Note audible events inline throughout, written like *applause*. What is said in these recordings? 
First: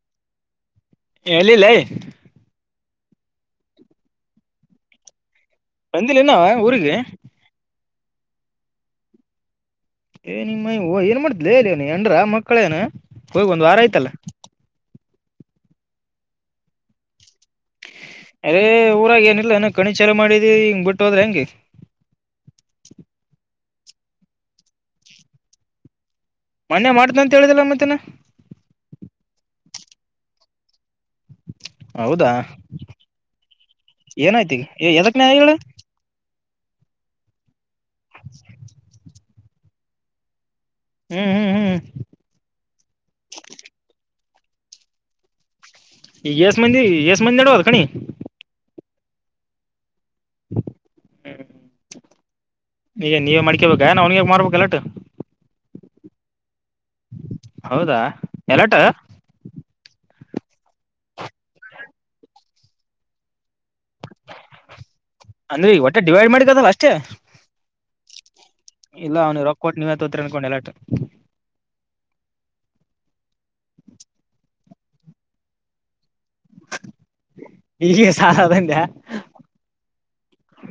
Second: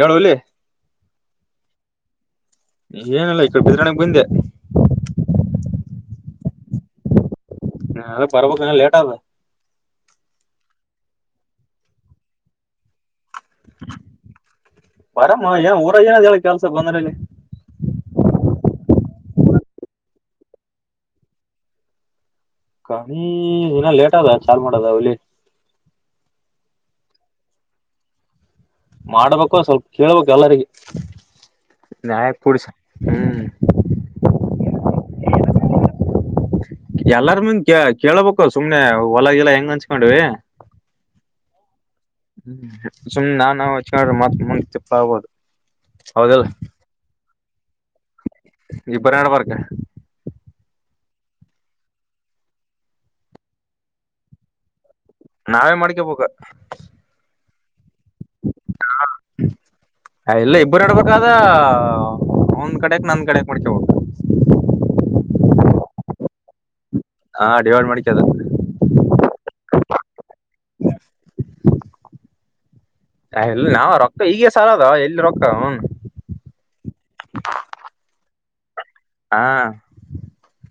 ಹೇಳೋ ಎಲ್ಲಿ *unintelligible* ಎಲ್ಲಿಲೇ ಏನಿಲ್ಲ ಈ ಕಡೆ ಬಿದ್ರಾಣಗ್ ಬಂದೆ ಬಂದಿಲ್ಲ ಇನ್ನು ಊರಿಗಿ ಹಾ, ಅದ್ಕ ಬರ್ಬೇಕು ಲೇಟ್ ಆದಾ- ಏಯ್ ನಿಮ್ಮ ಹೋ ಏನ್ ಮಾಡ್ತಿಲೆ ಲೆ ನಿನಗ ಹೆಂಡ್ರ ಮಕ್ಕಳೇನು ಹೋಗಿ ಒಂದು ವಾರ ಆಯ್ತಲ್ಲಾ. ಬರೋಮೋ ಏನ್ ಊರಗ ಏನ ಆದ ಹೇಳ ಕೆಲ್ಸ ಬಂದ್ರಲ್ಲಿ ಹೇ ಊರಾಗ ಏನಿಲ್ಲೇನು ಕಣಿಚಾರ ಮಾಡಿದಿ ಹಿಂಗ್ ಬಿಟ್ಟ ಹೋದ್ರೆ ಹೆಂಗ್ ಈಗ. ಕಣಿ *unintelligible* ಇನು ಲೇಟ್ ಅದ ಚಾಲ್ ಮಾಡದ ಹುಲಿ ಮನ್ನೆ ಮಾಡತ ಅಂತ ಹೇಳಿದಿಲ್ಲ ಮುತ್ಯನ್ನ ಮಾಡ್ಬೇಕೋ ಸ್ವಲ್ಪ ಕೇಳ್ಬೇಕು ಎಲ್ಲರಿಗೂ ಹೌದಾ! ಹ್ಮ್ ಏನಾಯ್ತ ಈಗ ಹೇಎದಕ್ ನ್ಯಾಯ ಹೇಳು- ಎಲ್ಲಾರ ಮುಂದ ಕೇಳ್ಬೇಕ ಸುಮ್ನೆ ಹೊಲಗಿಲಾ ಹೆಂಗ್ ಅಂಚ್ಕೊಂಡ್ವಿ. - ಹ್ಮ್ ಹ್ಮ್ ಹ್ಮ್ *unintelligible* ಸುಮ್ನ ನಾವ್ ನಾವ್ ಅಚ್ಚಾಡಿದ್ರೆ ಮತ್ತ್ ಮುಂದೆ ಚಿಪ್ಪ ಆಗ್ಬೋದು ಈ ಹೌದಲ್ಲ ಏಸ್ ಮಂದಿ ಏಸ್ ಮಂದಿ ಆದವು ಅವು ಕಣಿ ಇಬ್ಬರ ಅಡ್ಬರ್ಕ್ ಹ್ಮ್ ಈಗ ನೀವೇ ಮಾಡ್ಕಬೇಕಾ ಅವ್ನಿಗೆ ಮಾಡ್ಬೇಕ ಎಲ್ಲ ಇಟ್ಟ ನಾವೇ ಮಾಡ್ಕಬೇಕು ಹೌದಾ... ಎಲ್ಲಟ್ ಹೇ ಇಲ್ಲ ಇಬ್ರು ನಡಬಕ್ ಅದ ಅವಂದ್ ಕಡೆಕ್ ನಂದ ಕಡೆಕ್ ಮಾಡ್ಕೋಬೇಕು ಅಂದ್ರೆ ಈ ಹೊಟ್ಟೆ ಡಿವೈಡ್ ಮಾಡಿದ್ ಅದನ ಅಷ್ಟೇ ಹಾ ಡಿವೈಡ್ ಮಾಡ್ಕ್ಯ ಅದ ಇಲ್ಲ ಅವ್ನಿಗೆ ರೊಕ್ಕ ಕೊಟ್ಟ ನೀವೇ ತಗೋತೀರ ಅನ್ಕೊಂಡು ಎಲ್ಲಾಟ್ ಹೇ ಇಲ್ಲ ನಾವ ರೊಕ್ಕ ಈಗ ಸಾಲ ಅದ ಎಲ್ಲಿ ರೊಕ್ಕ ನೂ ಈಗೆ ಸಾಲಅದದ್ಯಾ ಹಾ......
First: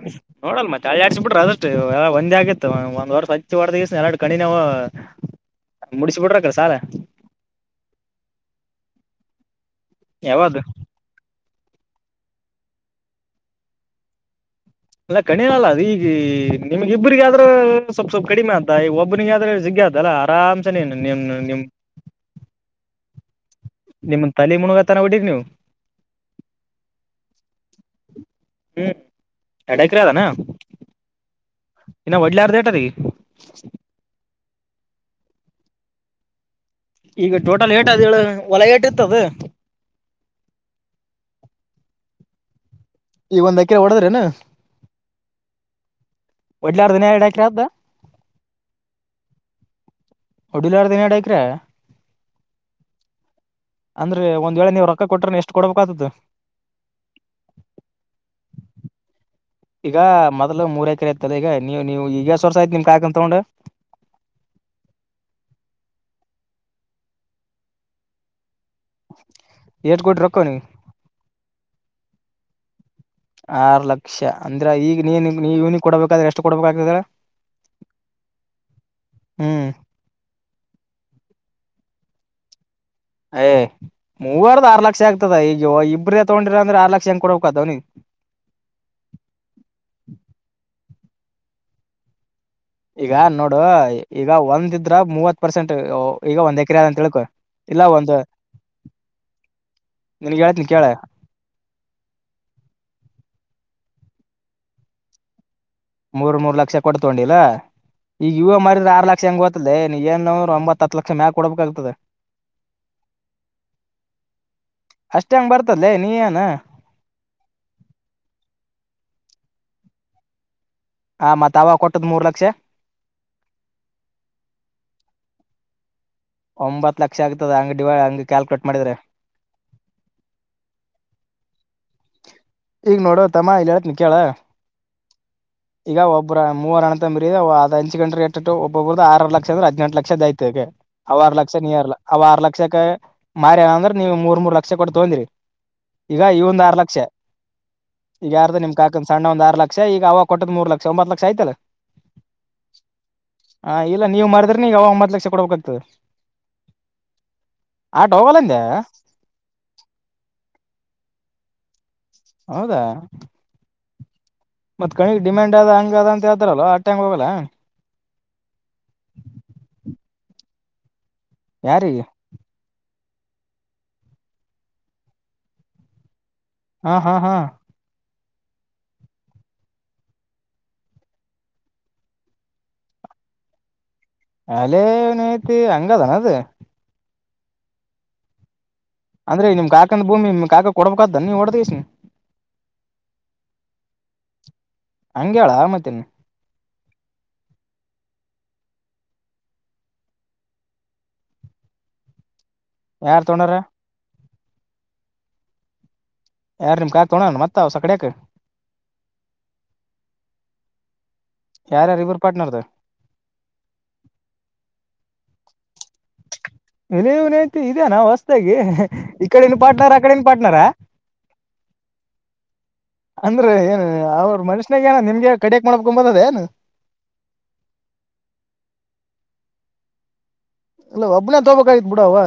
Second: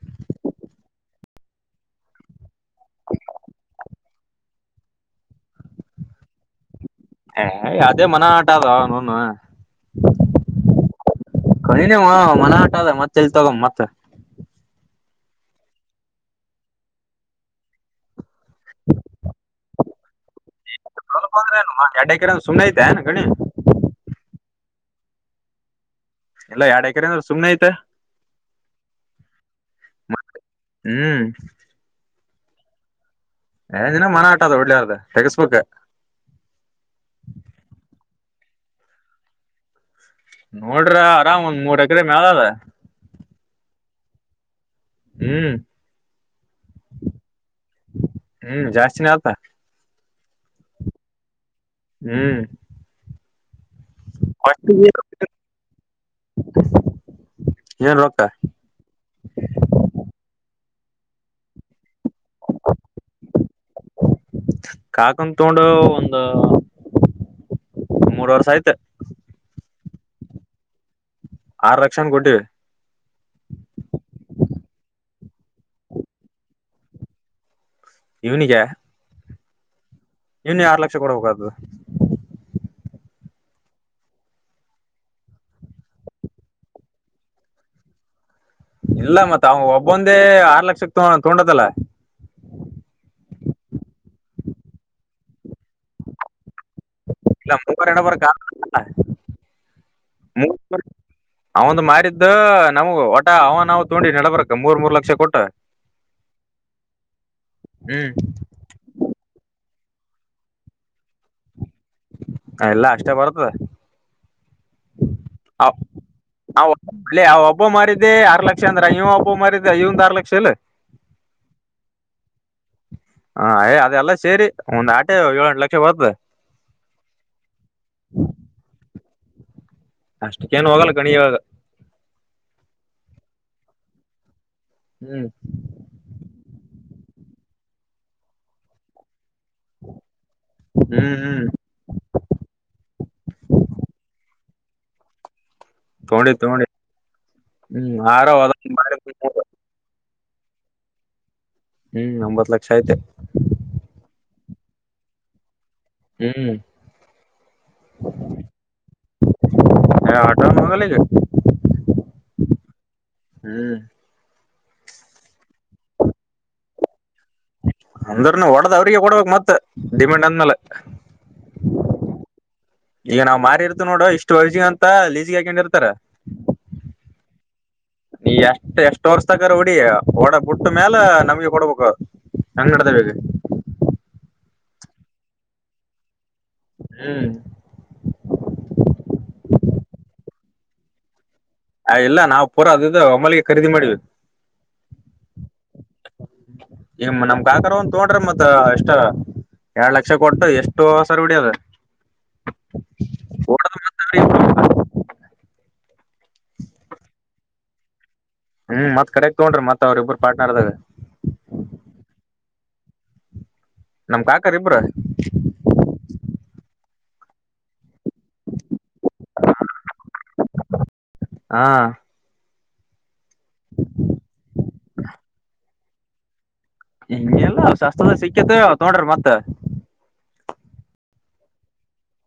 *inaudible* ನೋಡೋನ್ ಮತ್ತೆ ಅಲ್ಲಾಡ್ಬಿಟ್ರೆ ಅದಷ್ಟ ಎ ಒಂದೇ ಆಗಿತ್ತು ಒಂದ್ ವರ್ಷ ಹಚ್ಚಿ ಹೊಡ್ ದಿಸ್ ಎರಡು ಕಣಿನವ *inaudible* ಬಿಡಿಸ ಬಿಡ್ರ ಅಕಾಲ ಸಾಲ ಹೇ ಅದೇ ಮನ ಆಟ ಅದನೂನು ಯಾವದ ಕಣಿನೇ ಮನ ಆಟ ಅದ ಮತ್ತೆ ಎಲ್ಲಿ ತಗೊಮ್ ಮತ್ತ ಇಲ್ಲ ಕಣಿಲಲ್ಲ ಅದ ಈಗ ನಿಮ್ಮ ಇಬ್ರಿಗೆ ಆದ್ರ ಸ್ವಪ್ ಸ್ವಲ್ಪ ಕಡಿಮೆ ಆತ ಈಗ ಒಬ್ನಿಗೆ ಆದ್ರೆ ಜಗ್ಗಿ ಆತನ ಅಲಾ ಅರಮ್ಸೆ ನಿನ್ ನಿಮ್ ಹಡೈಕ ಇಡ ಸುಮ್ನೇ ಇದ್ಯಾ ಗಣಿ ನಿಮ್ನ್ ತಲಿ ಮುಣಗ ತನ ಹೊಡಿರಿ ನೀವು ಇಲ್ಲ ಎರಡ್ ಎಕ್ರೆ ಅಂದ್ರ ಸುಮ್ನೇ ಆಯತ ಎಡಕ್ರ ಅದಾನ ಹ್ಮ್ *inaudible* ಇನ್ನ ಒಡಿಲಾರರ್ದ ಎಟ್ ಆದ ಏ ದಿನ ಮರ ಅಟಇದೆ ಬಿಡ್ಲೆ ಅದ ತೆಗಸಬೇಕ ಈಗ ಟೋಟಲ್ ಏಟ್ ಹೇಳ ಕೊಲಗೆಟ್ಟ ಇತ್ತ ಅದ. ನೋಡ್ರ ಆರಾಮ್ ಒಂದ್ ಮೂರ್ ಎಕರೆ ಮ್ಯಾಲ ಅದ. ಈಗ ಒಂದ್ಕರೆ ಹೊಡದ್ರೇನ ಹ್ಮ್. *unintelligible* ಹ್ಮ್ ಜಾಸ್ತಿನ ಆತಾ. ಉಡಿಲರ್ದಇನ್ ಎರಡ ಐಕ್ರೆ. ಹ್ಮ್. ಅಂದ್ರ ಒಂದ್ ವೇಳೆ ನೀವು ರೊಕ್ಕ ಕೊಟ್ರನ್ ಎಷ್ಟು ಕೊಡಡ್ಬೇಕ ಆತತ *inaudible* ಏನ್ ರೊಕ್ಕ. ಈಗ ಮೊದಲ ಮೂರ್ ಎಕರೆ ಈತ್ತದ ಈಗ ನೀವು ನೀವು ಈಗ ಯೆಸ್ವಸ್ರ್ ಆತಿ ನಿಮ್ ಕಾಕ ಅ ತಗೊಂಡ್. ಕಾಕದ ತೋಗೊಂಡ ಒಂದ ಮೂರ್ ವರ್ಷ ಆಯ್ತ. ಎಟ್ ಕೊಟ್ರ ರೊಕ್ಕ ಅವನಿಗೆ ಆರ ಲಕ್ಷನ ಕೊಟ್ಟಿವಿ. ಆರ್ ಲಕ್ಷ ಅಂದ್ರೆ ಈಗ ನೀನ್ ಇವುನಿಗೆ ಕೊಡ್ಬೇಕಾದ್ರೆ ಎಷ್ಟು ಕೊಡ್ಬೇಕಾಗ್ತದ ಇವನಿಗ್ಯಾ. ಹ್ಮ್. ಇನ್ಯಾ ಆರ್ ಲಕ್ಷ ಕೊಡಬೇಕಾದ್ದು. ಯ್ ಮೂವರ್ದ ಆರ್ ಲಕ್ಷ ಆಗ್ತದ ಈಗ ಇಬ್ರೇ ತಗೊಂಡ್ರ ಅಂದ್ರೆ ಆರ್ ಲಕ್ಷ ಹೆಂಗ ಕೊಡ್ಬಾಕತದ ಅವ್ನಿಗ್. ಇಲ್ಲ ಮತ್ತ ಅವ ಒಬ್ಬೊಂದೇ ಆರ್ ಲಕ್ಷ ತೊಗೊಂಡದಲ್ಲ. ಈಗ ನೋಡು ಈಗ ಒಂದಿದ್ರ ಮೂವತ್ ಪರ್ಸೆಂಟ್ ಈಗ ಒಂದ್ ಎಕ್ರ ಅದೇ ಅಂತ ತಿಳಿಕೋ. ಇಲ್ಲ ಮೂವರೆ. ನಿನ್ಗ್ ಹೇಳ್ತನಿ ಕೇಳ *unintelligible* ಅವಂದ ಮಾರಿದ್ದ ನಮಗ ಒಟ ಅವನವ್ ನಾನು ತಕೊಂಡಿದು ಮೂರ್ ಮೂರ್ ಲಕ್ಷ ಕೊಟ್ಟ. ಮೂರ್ ಮೂರ್ ಲಕ್ಷ ಕೊಟ್ಟ ತೊಂಡಿಲ್ಲಾ ಹ್ಮ್ ಈವಾಗ ಮಾರಿದ್ರೆ ಆರ್ ಲಕ್ಷ ಗೊತ್ತಾಲೆ ನೀ ಏನು ಒಂಬತ್ತು ಹತ್ತು ಲಕ್ಷ ಮ್ಯಗ್ ಕೊಡಬೇಕಾಗ್ತದೆ. ಎಲ್ಲಾ ಅಷ್ಟೇ ಬರ್ತದ. ಅಷ್ಟೇ ಹೆಂಗ್ ಬರ್ತದಲೇ ನೀ ಏನಾ. ಅಲ್ಲಿ ಯಾವ ಒಬ್ಬ ಮಾರಿದ್ದೆ ಆರ್ ಲಕ್ಷ ಅಂದ್ರ ಈಯ್ಯ್ ಒಬ್ಬ ಮಾರಿದ್ದ ಈವೊಂದೂ ಆರ್ ಲಕ್ಷ ಇಲ್. ಹಾ ಮತ್ ಅವಾಗಾ ಕೊಟ್ಟದ್ ಮೂರ್ ಲಕ್ಷ. ಹ ಏ ಅದೆಲ್ಲ ಸೇರಿ ಒಂದ್ ಏಳೆಂಟು ಲಕ್ಷ ಒಯ್ತ್. ಒಂಬತ್ತ್ತು ಲಕ್ಷ ಆಗ್ತದ ಹಂಗ್ ಡಿವೈ ಹಂಗ್ ಕ್ಯಾಲ್ಕುಲೇಟ್ ಮಾಡಿದ್ರೆ.. ಅಷ್ಟು ಏನ್ ಹೋಗಲ್ಲ ಗಣಿ ಇವಾಗ.. ಈಗ ನೋಡೋ ತಮ್ಮಾ ಹೇಳದ್ ಕೇಳ. ಹ್ಮ್ ಈಗ ಒಬ್ಬ್ರ ಮೂವರ ಅಣ್ಣ ತಮ್ಮಾರಿ ಅದು ಹಂಚಿಗಂಡ್ರ ಎಟ್ಟು ಎಟ್ಟುಒಬ್ಬೊಬ್ರ ಆರ್ ಅರ್ ಲಕ್ಷ. ಅದ್ರ್ಯ್ ಹದಿನಿಂಟು ಲಕ್ಷದ ಐತೆಗ್ ಹ್ಮ್ ಅವ ಆರ್ ಹ್ಮ್ ಲಕ್ಷ ನೀ ಆರ್. ಅವ್ ಆರ್ ಲಕ್ಷಕ್ಕ ಮಾರನನಂದ್ರ ನೀವು ಮೂರ್ ಮೂರ್ ಲಕ್ಷ ಕೊಟ್ಟ ತೊಂದ್ರಿ.. ಈಗ ತೊಂಡಿ ಈವದು ತೊಂಡಿ ಆರ್ ಲಕ್ಷ. ಹ್ಮ್ ಆರ ಈಗ ಹ್ಮ್ ಯಾರ್ದು ನಿಮ್ ಕಾಕಂದ ಸಣ್ಣದು ಒಂದ ಆರು ಲಕ್ಷ ಈಗ ಅವಾಗ ಕೊಟ್ಟದ್ ಮೂರು ಲಕ್ಷ ಒಂಬತ್ತು ಲಕ್ಷ ಆಯತಲ್ಲ.. ಹ್ಮ್ ಒಂಬತ್ ಲಕ್ಷ ಐತೆ. ಹಾ ಇಲ್ಲ ನೀವು ಮಾರದ್ರೆ ನೀಗ ಅವಾಗ ಒಂಬತ್ತ ಲಕ್ಷ ಕೊಡ್ಬೇಕಕ್ಗ್ತದ. ಹ್ಮ್ ಆಟ ಹ್ಮ್ ಹೋಗಲ್ಲಂದೆ ಹ ಅಟಾವ.. *unintelligible* ಹೌದಾ ಹ್ಮ್ ಮತ್ ಕೈಗ್ ಡಿಮ್ಯಾಂಡ್ ಅದ ಹಂಗ ಅದ ಅಂತ ಹೇಳತಾರಲ್ಲೊ ಆ ಟಂಗ್ ಹೋಗಲ್ಲ. ಅಂದ್ರನು ಹೊಡದ ಅವ್ರಿಗೆ ಕೊಡ್ಬೇಕಕ್ ಮತ್ ಡಿಮ್ಯಾಂಡ್ ಅಂದ್ಮೇಲೆ. ಯಾರಿಗೆ. ಈಗ ನಾವ್ ಮಾರಿ ಇರ್ತವಿ ನೋಡು ಇಷ್ಟು ವಯಸಗ ಅಂತ ಲೀಜಿಗೆ ಹಾಕೊಂಡಿರ್ತಾರ. ಹಾ ಹಾ ಹಾ ನೀ ಎಷ್ಟ್ ಎಷ್ಟ್ ವರ್ಷಗರು ಬಿಡಿ ಬಿಟ್ಟ ಮ್ಯಾಲ ನಮಗೆ ಕೊಡ್ಬೇಕ. *unintelligible* ಅಲೆೇನೈತಿ ಹಂಗದಾನ ಅದು. ಹ್ಮ್ ಅಂದ್ರೆ ನಿಮ್ಮ ಕಾಕಂದುಭೂಮಿ ನಿಮ್ಮ ಕಾಕನಿಗೆ ಕೊಡಬೇಕೇನು ಆ ಇಲ್ಲ ನಾವು ಪೂರ ಅದು ಒಮ್ಮೆಳಿಗೆ ಖರೀದಿ ಮಾಡಿದೇವು. ಹಂಗೇಳ ಮತ್ತೇನ್ ನಮ್ಮ ಕಾಕರ ಒಂದ ತಕೊಂಡರ ಮತ್ ಎಷ್ಟ. ಎರಡು ಲಕ್ಷ ಕೊಟ್ಟು ಎಷ್ಟು ಸರಿ ಬಿಡಿಯೋದು. ಯಾರ್ ತಕೊಂಡರ. ಯಾರು ನಿಮ್ ಕಾ ತಗೋಣ ಮತ್ತ ಹೊಸಕಡಿಯಕ. ಹ್ಮ್ ಮತ್ ಕಡೆ ತಗೊಂಡ್ರಿ ಮತ್ ಅವ್ರರಿಬ್ರು ಪ್ಯಾಟರ್ನ್ ಆದರ. ಯಾರೇ ಇಬ್ಬರು ಪ್ಯಾಟರ್ನ್ಲೆ. ನಮ್ಮ ಕಾಕಾರ ಇಬ್ರ. ಅಲೆ ನೀವನೈತಿ ಇದೆನ ಹೊಸ್ತಾಗಿ ಇಕಡೆನು ಪಾರ್ಟ್ನರ್ ಆಕಡೆನು ಪಾರ್ಟನರ. ಆ ಅಂದ್ರ ಏನ ಅವರ ಮನುಷ್ಯನಾಗ ಏನ ನಿಮಗೆ ಕಡಿಯಕ್ ಮಾಡ್ಕೊ ಬಂದದ ಏನ. ಎ ಇಲ್ಲಾ ಶಾಸ್ತ್ರದ ಸಿಕ್ಕೇತ್ ತೊಂಡ್ರಿ ಮತ್ತ. ಇಲ್ಲ ಒಬ್ಬನ ತಗೋಬೇಕಾಗಿತ್ ಬಿಡ ಅವಾ.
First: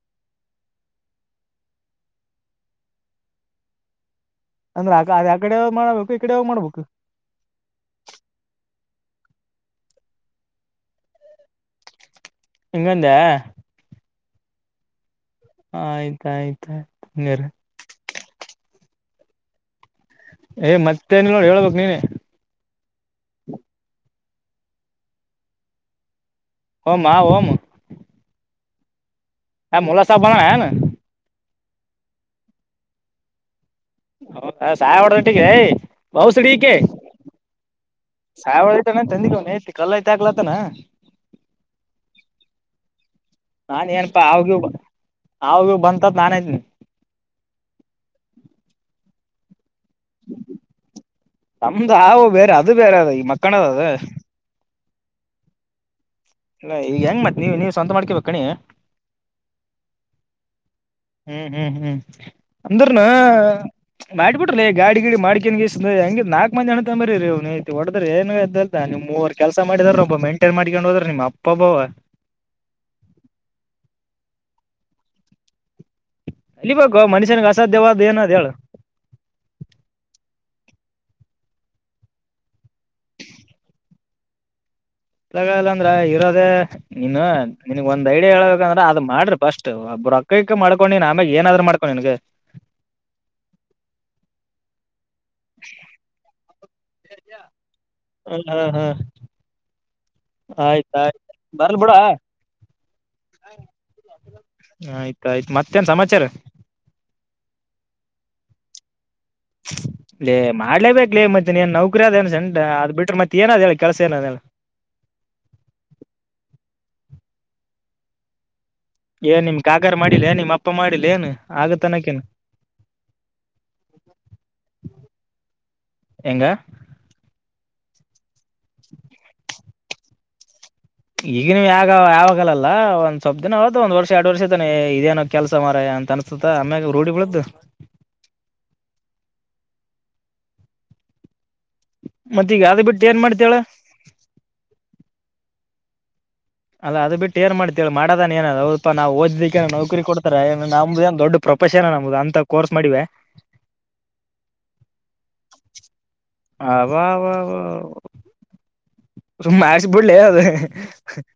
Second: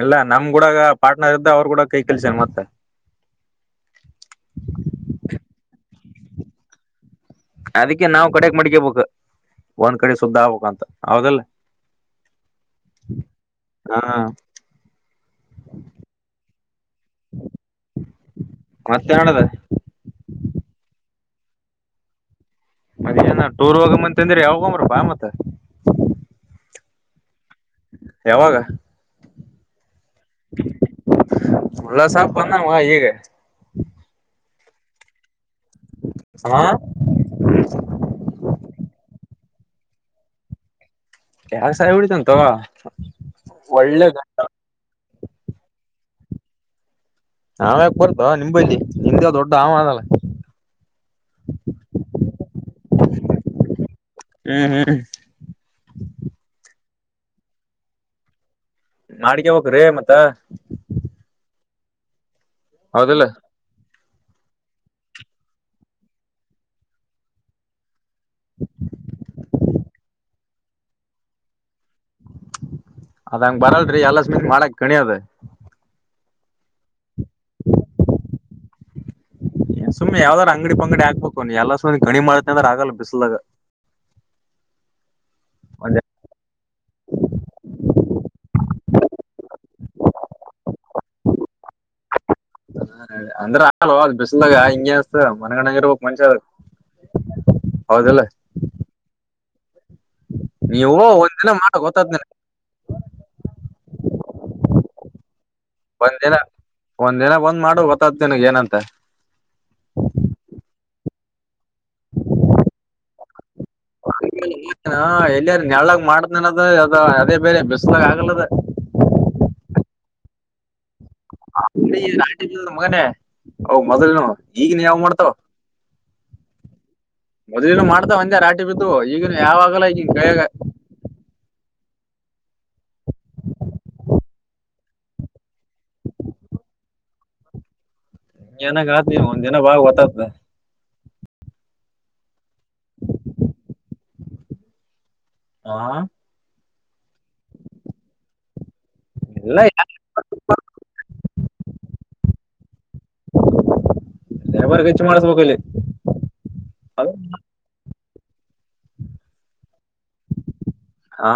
ಇಲ್ಲಾ ನಮ್ಮ ಕೂಡಗ ಪಾರ್ಟನರ್ ಇದ್ದಾ ಅವರ ಕೂಡ ಕೈ ಕಲ್ಸೇನ್ ಮತ್ತ. ಅಂದ್ರ ಅ ಅದ ಅಕಡೆ ಯಾವಾಗ ಮಾಡಬೇಕು ಈ ಕಡೆ ಯಾವಾಗ ಮಾಡ್ಬೇಕ. ಅದಕ್ಕೆ ನಾವು ಕಡೆಕ ಮಡಿಗೇಬೇಕು ಒಂದ್ ಕಡೆ ಸುದ್ದ ಆಗ್ಬೇಕಕ್ಂತ ಹೌದಲ್ಲ. ಹಿಂಗಂದ್ಯಾ. ಹಾ ಆಯ್ತ ಆಯ್ತ ಆಯ್ತ ಹಂಗೇರ ಮತ್ತೆ ನಡದ. ಏ ಮತ್ತೇನ ನೋಡ ಹೇಳ್ಬೇಕ್ ನೀನೆ. ಅದೇನ ಟೂರ್ ಹೋಗಮ್ಮ ಅಂತಂದ್ರ ಯಾವಾಗ ಗೊಗೋರ ಬಾ ಮತ್ತ. ಹೊಮಾ ಹೋಮ್. ಯಾವಾಗ. ಹಾ ಮೊಲಾ ಸಾಬ ಬಂದಾ ಏನ. ಮುಲ್ಲಾ ಸಾಬ್ ಬಂದಾನ ಬಾ ಇಗ. ಹೌದಾ ಸಾಯಿಹೋದಡಿಟ್ಟಿಲೇ ಹ ಬೌಸಡಿಕ್ಕೆ. ಸಾವಿಹೊಡಿತಾನ ತಂದಿನವನ ಐತಿ ಕಲ್ಲಾ ಐತ ಆಗ್ಕ್ಲತ್ತತನ. ಯಾರ ಸಾಯಿಹೊಡೀತಾನಾತೋ ಒಳ್ಳೆ ಘಟ್ಟಾ. ಹಾವು ಗಿವು ಬಂತಂದ ನಾನೆ ಇದೀನಿ. ಹಾವ್ಯಾಕ ಬರ್ತ ನಿಮಂಬಲ್ಲಿ ನಿಮ್ದ ದೊಡ್ಡ ಹಾವ ಅದಲ್ಲ. ನಮ್ದು ಹಾವು ಬೇರೆ ಅದು ಬೇರೆ ಅದ ಈ ಮಕ್ಕನದ ಅದ. ಹು ಹು ಇನ್ನು ಈಗ ಹೆಂಗ ಮತ್ತ ನೀವ ನೀವ್ವಂತ ಮಾಡ್ಕೇಬೇಕ ಕಣಿ. ಮಾಡ್ಕೊಬೇಕರಿ ಮತ್ತ. ಹು ಹು ಹು ಅಂದ್ರನ. ಹೌದಿಲ್ಲ ಮಾಡ್ಬಿಟ್ರಲ್ಲೆ ಗಾಡಿ ಗಿಡಿ ಮಾಡ್ಕನಗೀಸ್ ನಾಕ್ ಮಂದಿ ಅಣ್ಣತಮ್ಮ್ನದಿರಿದಿರಿ ಐತಿ ಹೊಡದ್ರ ಏನ್ದಲ್. ನಿಮ್ಮ ಮೂವರು ಕೆಲಸಾ ಮಾಡಿದ್ರ ಒಬ್ಬ ಮೇಂಟೈನ್ ಮಾಡಕೊಂಡಹೂದ್ರ ನಿಮ್ಮ ಅಪ್ಪಬ್ಬವ್ವ. ಅದಂಗ ಬರಲ್ರಿ ಎಲ್ಲ ಸ್ಮಿತ್ ಮಾಡಕ್ ಕಣಿಅದ. ಕಲಿ ಬೇಕೋ ಮನುಷ್ಯನಿಗೆ ಅಸಾಧ್ಯವಾದ ಏನದ ಹೇಳು. ಎ ಸುಮ್ಮನೆ ಯಾವ್ದಾರ್ ಅಂಗಡಿ ಪಂಗಡಿ ಹಾಕ್ಬೇಕು ನೀ ಎಲ್ಲಾ ಸುಮ್ಮನೆ ಗಣಿ ಮಾಡ್ತ ಅಂದ್ರ ಆಗಲ್ಲ ಬಿಸ್ಲಾಗ. ಜಾಗಾ ಇಲ್ಲಾಂದ್ರ ಒಂದ ಇರೋದೇ. ನೀನು ನಿನಗ ಒಂದ ಐಡಿಯಾ ಹೇಳಳ್ಬೇಕಂದ್ರ ಅದ ಮಾಡ್ರಿ ಫಸ್ಟ್ ಒಬ್ರ ರೊಕ್ಕಗಿಕ್ಕ ಮಾಡ್ಕೊಂಡೇನ ಆಮೇಗ ಏನಾದ್ರು ಮಾಡ. ನನಗ. ಅಂದ್ರ ಆಗಲೋ ಅದ ಬಿಸಲದಾಗ ಹಿಂಗೆ. ಮನಗಂಡಾಗ ಇರ್ಬೇಕ ಮನುಷ್ಯ ಅದು ಹೌದಿಲ್ಲ. ಹ ಹ ಆಯ್ತ ನೀವು ಆಯ್ತ ಒಂದ್ ದಿನ ಮಾಡ ಬರ್ಲ್ ಬಿಡ ಗೊತ್ತಾದ್ ಎ. ನಿನಗ್ ಆಯ್ತ ಆಯ್ತ ಮತ್ತೇನ್ ಸಮಾಚಾರ. ಒಂದ್ ದಿನ ಒಂದ್ ಮಾಡ ಗೊತ್ತಾತ ನಿನಗ ಏನಂತ. ಲೇ ಮಾಡ್ಲೇಬೇಕ್ಲೇ ಮತ್ತೆ ನೀ ನೌಕರಿ ಅದೇಏನ್ ಸೆಂಟ್ ಅದ್ ಬಿಟ್ರೆ ಮತ್ತೆನದ ಹೇಳ ಕೆಲಸ ಏನದ ಹೇಳ. ಹ ಎಲ್ಲಿಯಾರ ನಳ್ಳಾಗ ಮಾಡ್ತೇನೆನ್ನೋದ ಅದ ಅದೇ ಬೇರೆ ಬಿಸ್ಲಾಗ ಆಗಲ್ಲ ಅದ. ಏ ನಿಮ್ಮ ಕಾಕರ ಮಾಡಿಲ್ಲ ನಿಮ್ಮಪ್ಪ. ಊಟ ಮಾಡಿಲ್ಲೇನ್ ಮಗನೆೇ ಅವ ಮೊದಲನೇವ ಈಗನ್ಯಾವ್ ಯಾವ್ ಮಾಡ್ತವ್ ಹೆಂಗ ಮೊದ್ಲನೆವ್ ಮಾಡ್ತಾವ್ ಅಂದೆ ರಾಟಿ ಬಿದ್ದವ ಈಗೆನವ ಯಾವಾಗಲ್ಲ ಈಗಿನ್ ಕೈಯಾಗ ಈಗಿನವ ಯಾಗ ಯಾವ ಯಾವಾಗಲ್ಲ ಅಲ್ಲ ಒಂದ ಸ್ವಪ್ ದಿನ ಹೊತ ಒಂದ್ ವರ್ಷ ಎರಡ್ ವರ್ಷ ತೆ ಇದೇನ್ ಕೆಲ ಸ ಮಾರಾಯ ಅಂತ ಅನ್ಸತ್ತತ ಆಮ್ಯಾಗ ರೂಢಿ ಬಿಳ್ತೂತ ಏನಾಗ ಆತ ಒಂದ್ ಜನ ಬಾ ಗೊತ್ತತ್ತಂ ಮತ್ತಿ ಈಗ ಅದ್ ಬಿಟ್ಟು ಏನ್ ಮಾಡ್ತೇಳ್ ಹಾ ಅಲ್ಲ ಅದು ಬಿಟ್ಟ ಏನೂ ಮಾಡತಿ ಹೇಳು ಮಾಡದನ ಏನೂ ಅದು ಹೌದ್ ಪಾ ನಾ ಓದಿ ಇದಕ್ಕೆ ಎಲ್ಲ ನೌಕರಿ ಕೊಡ್ತಾರೆ ನಮ್ದು ಏನ್ ದೊಡ್ ಪ್ರೊಫೆಷನ್ ನಮ್ದು ಅಂತ ಕೋರ್ಸ್ ಮಾಡಿವೆ. ಯಾವಾರ ಹೆಚ್ಚು ಮಾಡಸ್ಬೇಕು ಇಲ್ಲಿ. ಅ ವಾ ವ ವಾ ಸುಮ್ನೆ ಮಾಡಾಸಿ ಬುಡ್ ಲೇ ಅದೇ ಹ ಹ ಹಾ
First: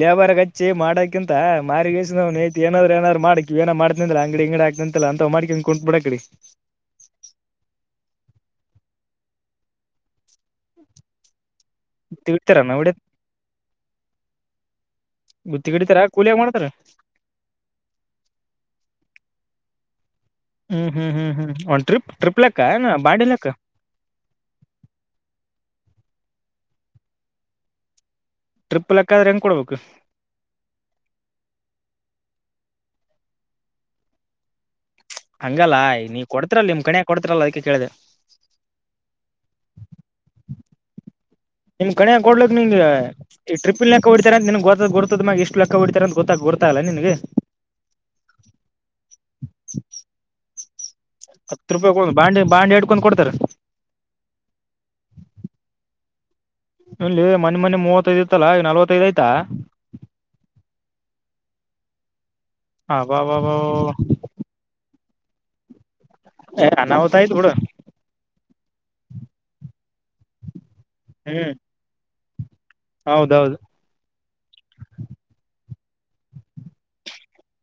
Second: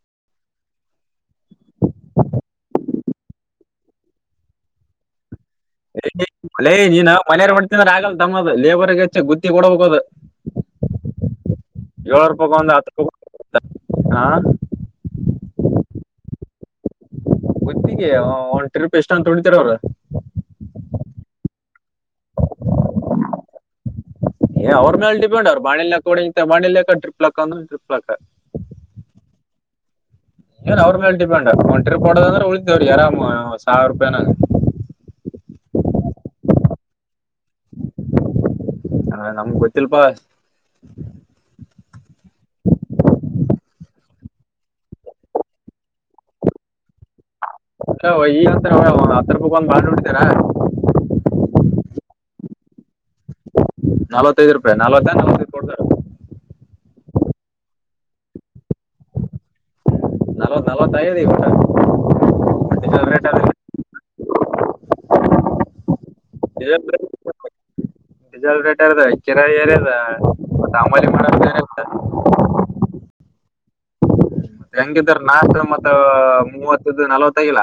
ಲೇಬರ್ ಗೆ ಹಚ್ಚಿ ಮಾಡಕಿಂತ ಮಾರ್ಗೀಸನೌನ ಹೆಂಡ್ತಿ ಏನಾದರೂ ಏನಾದ್ರೂ ಮಾಡಕಿ ಏನಾರ ಮಾಡದನಂದ್ರೆ ಅಂಗಡಿ ಗಿಂಗಡಿ ಹಾಕ್ ಲ್ಲ ಅಂತ ಮಾಡ್ಕೊಂಡು ಕುಂತ ಬಿಡಕ್ ಹೇಳಿ ಲೇ ನೀನ್ ಮನೆಯಾರ್ ಮಾಡ್ತನಂದ್ರ ಆಗಲ್ ತಮ್ಮದ್ ಲೇಬರ್ಗೆಚ್ಚ ಗುತ್ತಿ ಕೊಡಬೇಕು ಅದು ಏಳ ರೂಪಾಕ್ ತಿಗಿತಾರ ಒಂದು ಹತ್ತು ನೋಡಿ ರೂಪಾಯಿಕ್ ಒಂದ್ ಹಾ ಗುತ್ತಿ ಗಿಡಿತಾರಾ ಕೂಲಿಯಾರ್ ಮಾಡ್ತಾರ. ಗೂತ್ತಿಗೆ ಒನ್ ಟ್ರಿಪ್ ಎಷ್ಟ ಅಂತ ಹೊಡಿತಾರ ಅವರು ಹ್ಮ್ ಹ್ಮ್ ಹ್ಮ್ ಹ್ಮ್ ಓನ್ ಟ್ರಿಪ್ ಟ್ರಿಪ್ ಲೆಕ್ಕ ಏನ ಬಾಡಿ ಲೆಕ್ಕ. ಏನ್ ಅವ್ರ ಮ್ಯಾಲ ಡಿಟಟ್ಟಪೆಂಡ್ ಅವರು ಬಾಣಿಲೆಕ್ಕ ಅಂದ್ರ ಬಾಣಿಲೆಕ್ಕ ಟ್ರಿಪ್ಪ್ಲ ಲೆಕ್ಕ ಅಂದ್ರ ಟ್ರಿಪ್ಪ್ ಲೆಕ್ಕ ಟ್ರಿಪ್ ಲೆಕ್ಕ ಅಂದ್ರೆ ಹೆಂಗ್ ಕೊಡ್ಬೇಕು. ಏನ್ ಅವರು ಮೇಲೆ ಡಿಪೆಂಡ್ ಓನ್ ಟ್ರಿಪ್ ಹೊಡೋದು ಅಂದ್ರೆ ಉಳಿತಿ ಅವರಿಗೆ ಅರಾಮ ಒಂದು ಸಾವಿರ ರೂಪಾಯಿ ಏನೋ ಹಂಗಲ್ಲ ನೀ ಕೊಡ್ತಿರಲ್ಲ ನಿಮ್ಮ ಕಡೆ ಕೊಡ್ತಿರಲ್ಲ ಅದಕ್ಕೆ ಕೇಳದೆೆ. ಹಾ ನಮಗೆ ಗೊತ್ತಿಲ್ ಪ್ಪ ನಿಮ್ಮ ಕಡೆ ಕೊಡ್ಲಕ್ ನಿಂಗೆ ಈ ಟ್ರಿಪ್ ಲೆಕ್ಕ ಹೊಡ್ತಾರೆ ಅ ನಿನಗ್ ಗೊತ್ತದ ಗೊತ್ತದ ಮ್ಯಾಗ ಇಷ್ಟ ಲೆಕ್ಕ ಹೊಡಿತಾರ್ ಅಂತ ಗೊತ್ತ ಗುರ್ತಾಗಲ್ ನಿನಗೆ ಹ ಈ ಅಂತ ಅವ ಹತ್ತು ರೂಪಾಯಿಗೆ ಒಂದ್ ಬಾಳ ನೋಡತ್ತಾರ. ಹತ್ ರೂಪಾಯಿಗ್ ಒಂದ್ ಬಾಡ್ಲಿ ಬಾಡ್ ಹಿಡ್ಕೊಂಡ್ ಕೊ ಕೊಡತಾರೆ ನಲವತ್ತೈದು ರೂಪಾಯಿ ನಲವತ್ತ ನಲವತ್ತೈದು ಕೊಡ್ತಾರ ಇಲ್ಲಿ ಮೊನಿ ಮೊನಿ ಮೂವತ್ತೈದ್ ಇತ್ತಲ್ಲಾ ಈಗ ನಲವತ್ತೈದು ಐಯ್ತಾ. ನಲವತ್ ನಲವತ್ತು ಆಗದೆ ಇವಾಗ ಹಬ ಹಬ ಹಬ ಹಬ ಏ ಅನಾಹುತ ಐತ್ ಬುಡ್ ಡಿಸೇಲ್ ರೇಟ್ ಕಿರೆ ಎರಿ ಅದ ವಟ್ ಹಮಾಲಿ ಮಾಡಾಕ ಹೌದು ಹೌದು ಹೆಂಗಿದ್ರೆ ನಾಲ್ಕು ಮತ್ತು ಮೂವತ್ತಿದ್ದು ನಲ್ವತ್ತು ಆಗಿಲ್ಲ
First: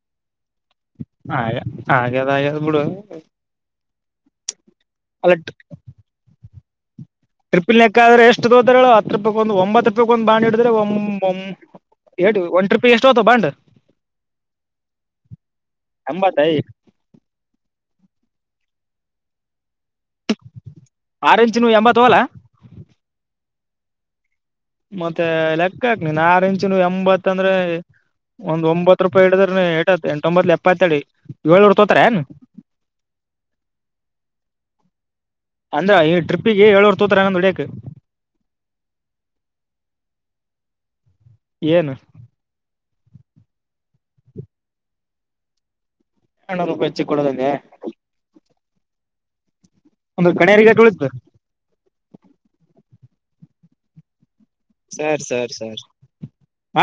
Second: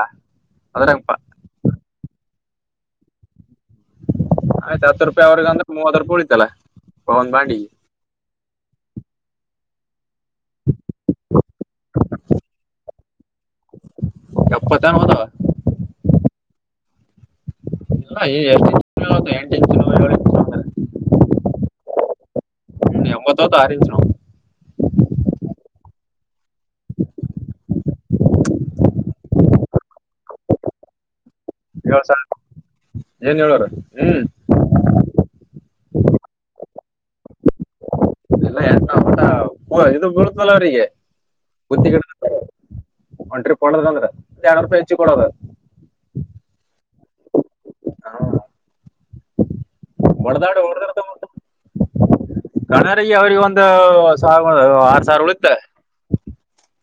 ಅದ್ರಂಗಪ ಆ ಹಾಗೆದ್ ಹಾಗೆದ್ ಬುಡು ಆಯ್ತು ಹತ್ತು ರೂಪಾಯಿ ಅವರಿಗೆ ಅಂದ್ರೆ ಮೂವತ್ತು ರೂಪಾಯಿ ಉಳಿತಲ್ಲ. ಒಂದ್ ಬಾಂಡಿಗೆ ಟ್ರಿಪನಿ ಲೆಕ್ಕ ಆದ್ರೆ ಎಷ್ಟು ತೊಗೊತ್ತಾರೆ ಹೇಳ್ ಹತ್ತು ರೂಪಾಯಿಗ್ ಒಂದು ಒಂಬತ್ತು ರೂಪಾಯಿಕ್ ಒಂದು ಬಾಂಡ್ ಹಿಡಿದ್ರೆ ಒಂ ಒಂ ಎಟೂ ಒನ್ ಟ್ರಿಪಿಗೆ ಎಷ್ಟೋತೊವ್ ಬಾಂಡ್ ಎಪ್ಪತ್ತೇನೋ ಹೋತ್ತವ. ಎಂಬತಾಯ್ ಎ ಎಂಟ *unintelligible* ಆರೆಂಜ್ ಚಿನ್ನು ಎಂಬತೋಲಾ ಎಂಬತ್ತೂ ತಾರಿಂಚೋ ಮತ್ತೆ ಲೆಕ್ಕಾಕ್ ನೀನ್ ಆರೆಂಜ್ ಚಿನ್ನು ಎಂಬತ್ತ್ ಅಂದ್ರೆ ಒಂದ್ ಒಂಬತ್ತು ರೂಪಾಯಿ ಹಿಡಿದ್ರೆ ನಿ ಎಟಾತ್ ಎಂಟೊಂಬತ್ಲೇ ಎಪ್ಪತ್ತ್ ಅಡಿ ಹೇಳ್ ಸ ಏನ್ ಹೇಳಾರ ಹ್ಮ್ ಅಂದ್ರ ಈ ಟ್ರಿಪ್ಪಿಗೆ ಏಳೊರ್ ತುತ್ರಗೂಂಡು ಹೊಡಿಯಕ್ಕ ಇಲ್ಲ ಎಂತ ಉಂಟಾ ಇದು ಬೀಳ್ತಲ್ಲರಿಗೆ ಗುತ್ತಿ ಏನು ಕಡೆ ಒನ್ ಟ್ರಿಪ್ಪ್ ಹೂಡದ ಅಂದ್ರೆ ಯರೂಪಿ ಹೆಚ್ಚಿ ಕೊಡೋದ ಎಣೂರುೂಪಾಯಿ ಹೆಚ್ಚಿ ಕೊಡದೆಂಗೆ ಹಾ ಒಂದು ಹೊಡದಾಡು ಕಣ್ಯಾರಿಗೆ ಎಷ್ಟು ಹೊಡದ ಉಳಿತು ಕಣಗ ಅವ್ರಿಗೆ ಒಂದು ಆರು ಸಾವರ ಸರ್ ಸರ್ ಉಳಿತೆ ಸರ್ ಹಾ